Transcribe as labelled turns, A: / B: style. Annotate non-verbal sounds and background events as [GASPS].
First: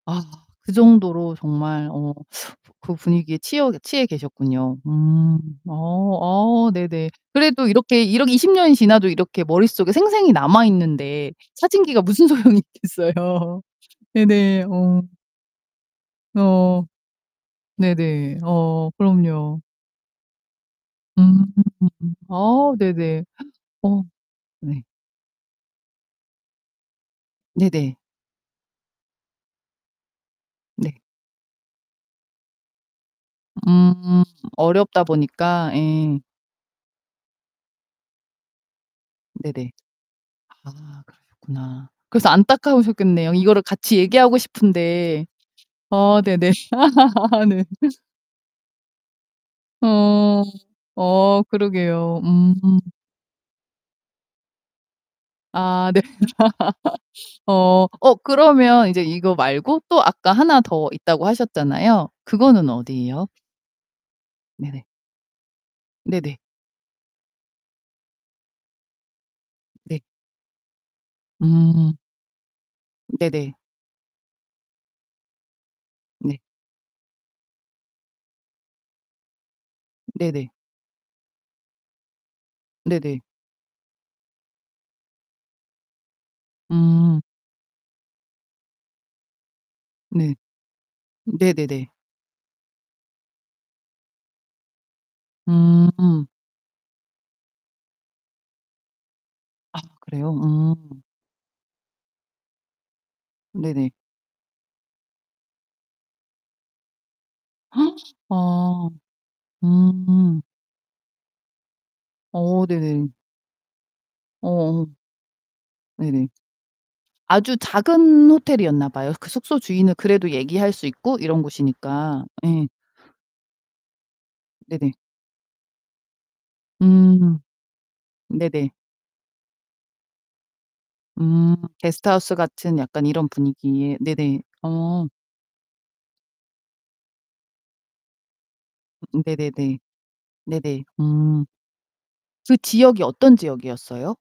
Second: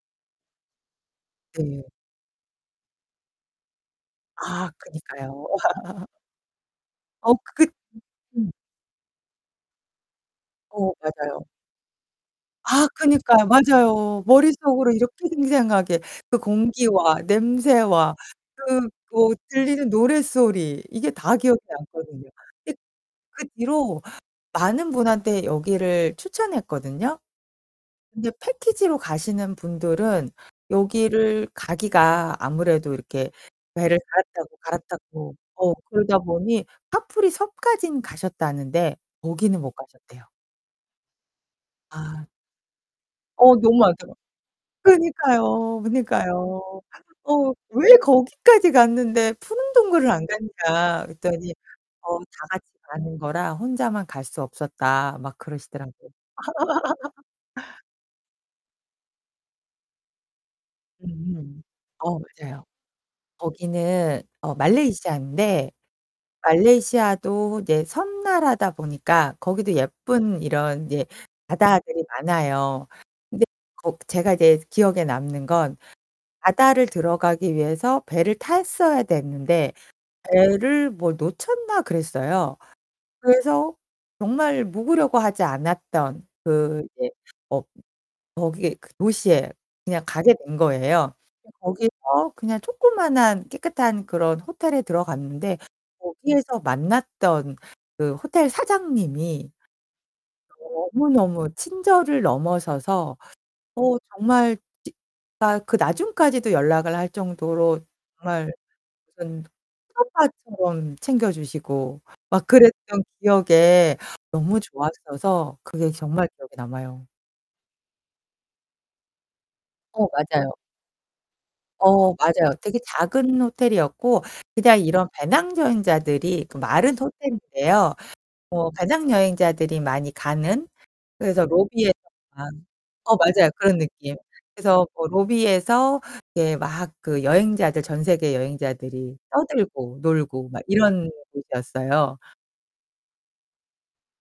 A: 아 그 정도로 정말
B: 네.
A: 어 그 분위기에 치여 취해
B: 아
A: 계셨군요.
B: 그니까요.
A: 음. 어.
B: [LAUGHS]
A: 어 네네.
B: 어 그
A: 그래도 이렇게 이러 20
B: 음.
A: 년이 지나도 이렇게 머릿속에 생생히
B: 어
A: 남아있는데
B: 맞아요.
A: 사진기가 무슨 소용이
B: 아 그니까요.
A: 있겠어요.
B: 맞아요.
A: 네네.
B: 머릿속으로
A: 어.
B: 이렇게 생생하게 그
A: 어.
B: 공기와 냄새와
A: 네네.
B: 그
A: 어
B: 뭐
A: 그럼요.
B: 들리는 노랫소리 이게 다
A: 음.
B: 기억에 남거든요. 이
A: 아
B: 그
A: 네네.
B: 그
A: [GASPS]
B: 뒤로
A: 어 네.
B: 많은 분한테 여기를 추천했거든요.
A: 네네.
B: 근데 패키지로 가시는 분들은
A: 네.
B: 여기를 가기가 아무래도 이렇게 배를
A: 음.
B: 갈아타고,
A: 어렵다
B: 갈아타고
A: 보니까.
B: 어 그러다
A: 예.
B: 보니 카프리 섬까지는 가셨다는데 거기는
A: 네네.
B: 못 가셨대요.
A: 아 그러셨구나.
B: 아.
A: 그래서 안타까우셨겠네요,
B: 어
A: 이거를
B: 너무
A: 같이
B: 많더라
A: 얘기하고 싶은데
B: 그러니까요.
A: 어 네네.
B: 그러니까요.
A: [LAUGHS]
B: 어
A: 네.
B: "왜 거기까지 갔는데 푸른 동굴을 안
A: 어
B: 갔냐?"
A: 어,
B: 그랬더니 "어
A: 그러게요.
B: 다
A: 음.
B: 같이 가는 거라 혼자만 갈 수 없었다." 막
A: 아 네.
B: 그러시더라고요. [LAUGHS]
A: [LAUGHS] 어, 어 그러면 인제 이거 말고 또 아까 하나 더 있다고
B: 음.
A: 하셨잖아요.
B: 어 맞아요.
A: 그거는 어디예요?
B: 거기는 어
A: 네네.
B: 말레이시아인데
A: 네네.
B: 말레이시아도 이제 섬나라다 보니까 거기도
A: 네.
B: 예쁜 이런 이제
A: 음.
B: 바다들이 많아요. 근데
A: 네네.
B: 거 제가 이제 기억에 남는 건
A: 네.
B: 바다를 들어가기 위해서 배를 탔어야 됐는데
A: 네네.
B: 배를 뭐 놓쳤나 그랬어요.
A: 네네.
B: 그래서 정말 묵으려고 하지 않았던 그 이제
A: 음.
B: 어 거기에 그 도시에 그냥 가게
A: 네.
B: 된 거예요. 근데
A: 네네네.
B: 거기서 그냥 조그마한 깨끗한 그런 호텔에 들어갔는데
A: 음.
B: 거기에서 만났던 그 호텔 사장님이
A: 아 그래요? 음.
B: 너무너무 친절을 넘어서서
A: 네네.
B: 어 정말 진짜 그 나중까지도 연락을 할 정도로
A: [GASPS]
B: 정말
A: 아.
B: 무슨
A: 음.
B: 친오빠처럼 챙겨 주시고 막
A: 어
B: 그랬던
A: 네네.
B: 기억에 너무
A: 어어.
B: 좋았어서 그게 정말
A: 네네.
B: 기억에 남아요.
A: 아주 작은 호텔이었나 봐요. 그 숙소 주인은
B: 어
A: 그래도
B: 맞아요.
A: 얘기할 수 있고 이런
B: 어
A: 곳이니까.
B: 맞아요.
A: 예.
B: 되게 작은 호텔이었고 그냥
A: 네네.
B: 이런 배낭 여행자들이 그 말은
A: 음.
B: 호텔인데요.
A: 네네.
B: 뭐 배낭 여행자들이 많이 가는 그래서
A: 음
B: 로비에서
A: 게스트하우스
B: 방
A: 같은 약간
B: 어
A: 이런
B: 맞아요 그런
A: 분위기에
B: 느낌.
A: 네네.
B: 그래서
A: 어.
B: 뭐 로비에서 이렇게 막 그 여행자들, 전 세계 여행자들이
A: 음 네네네.
B: 떠들고 놀고 막
A: 네네.
B: 이런
A: 음.
B: 곳이었어요.
A: 그 지역이 어떤 지역이었어요?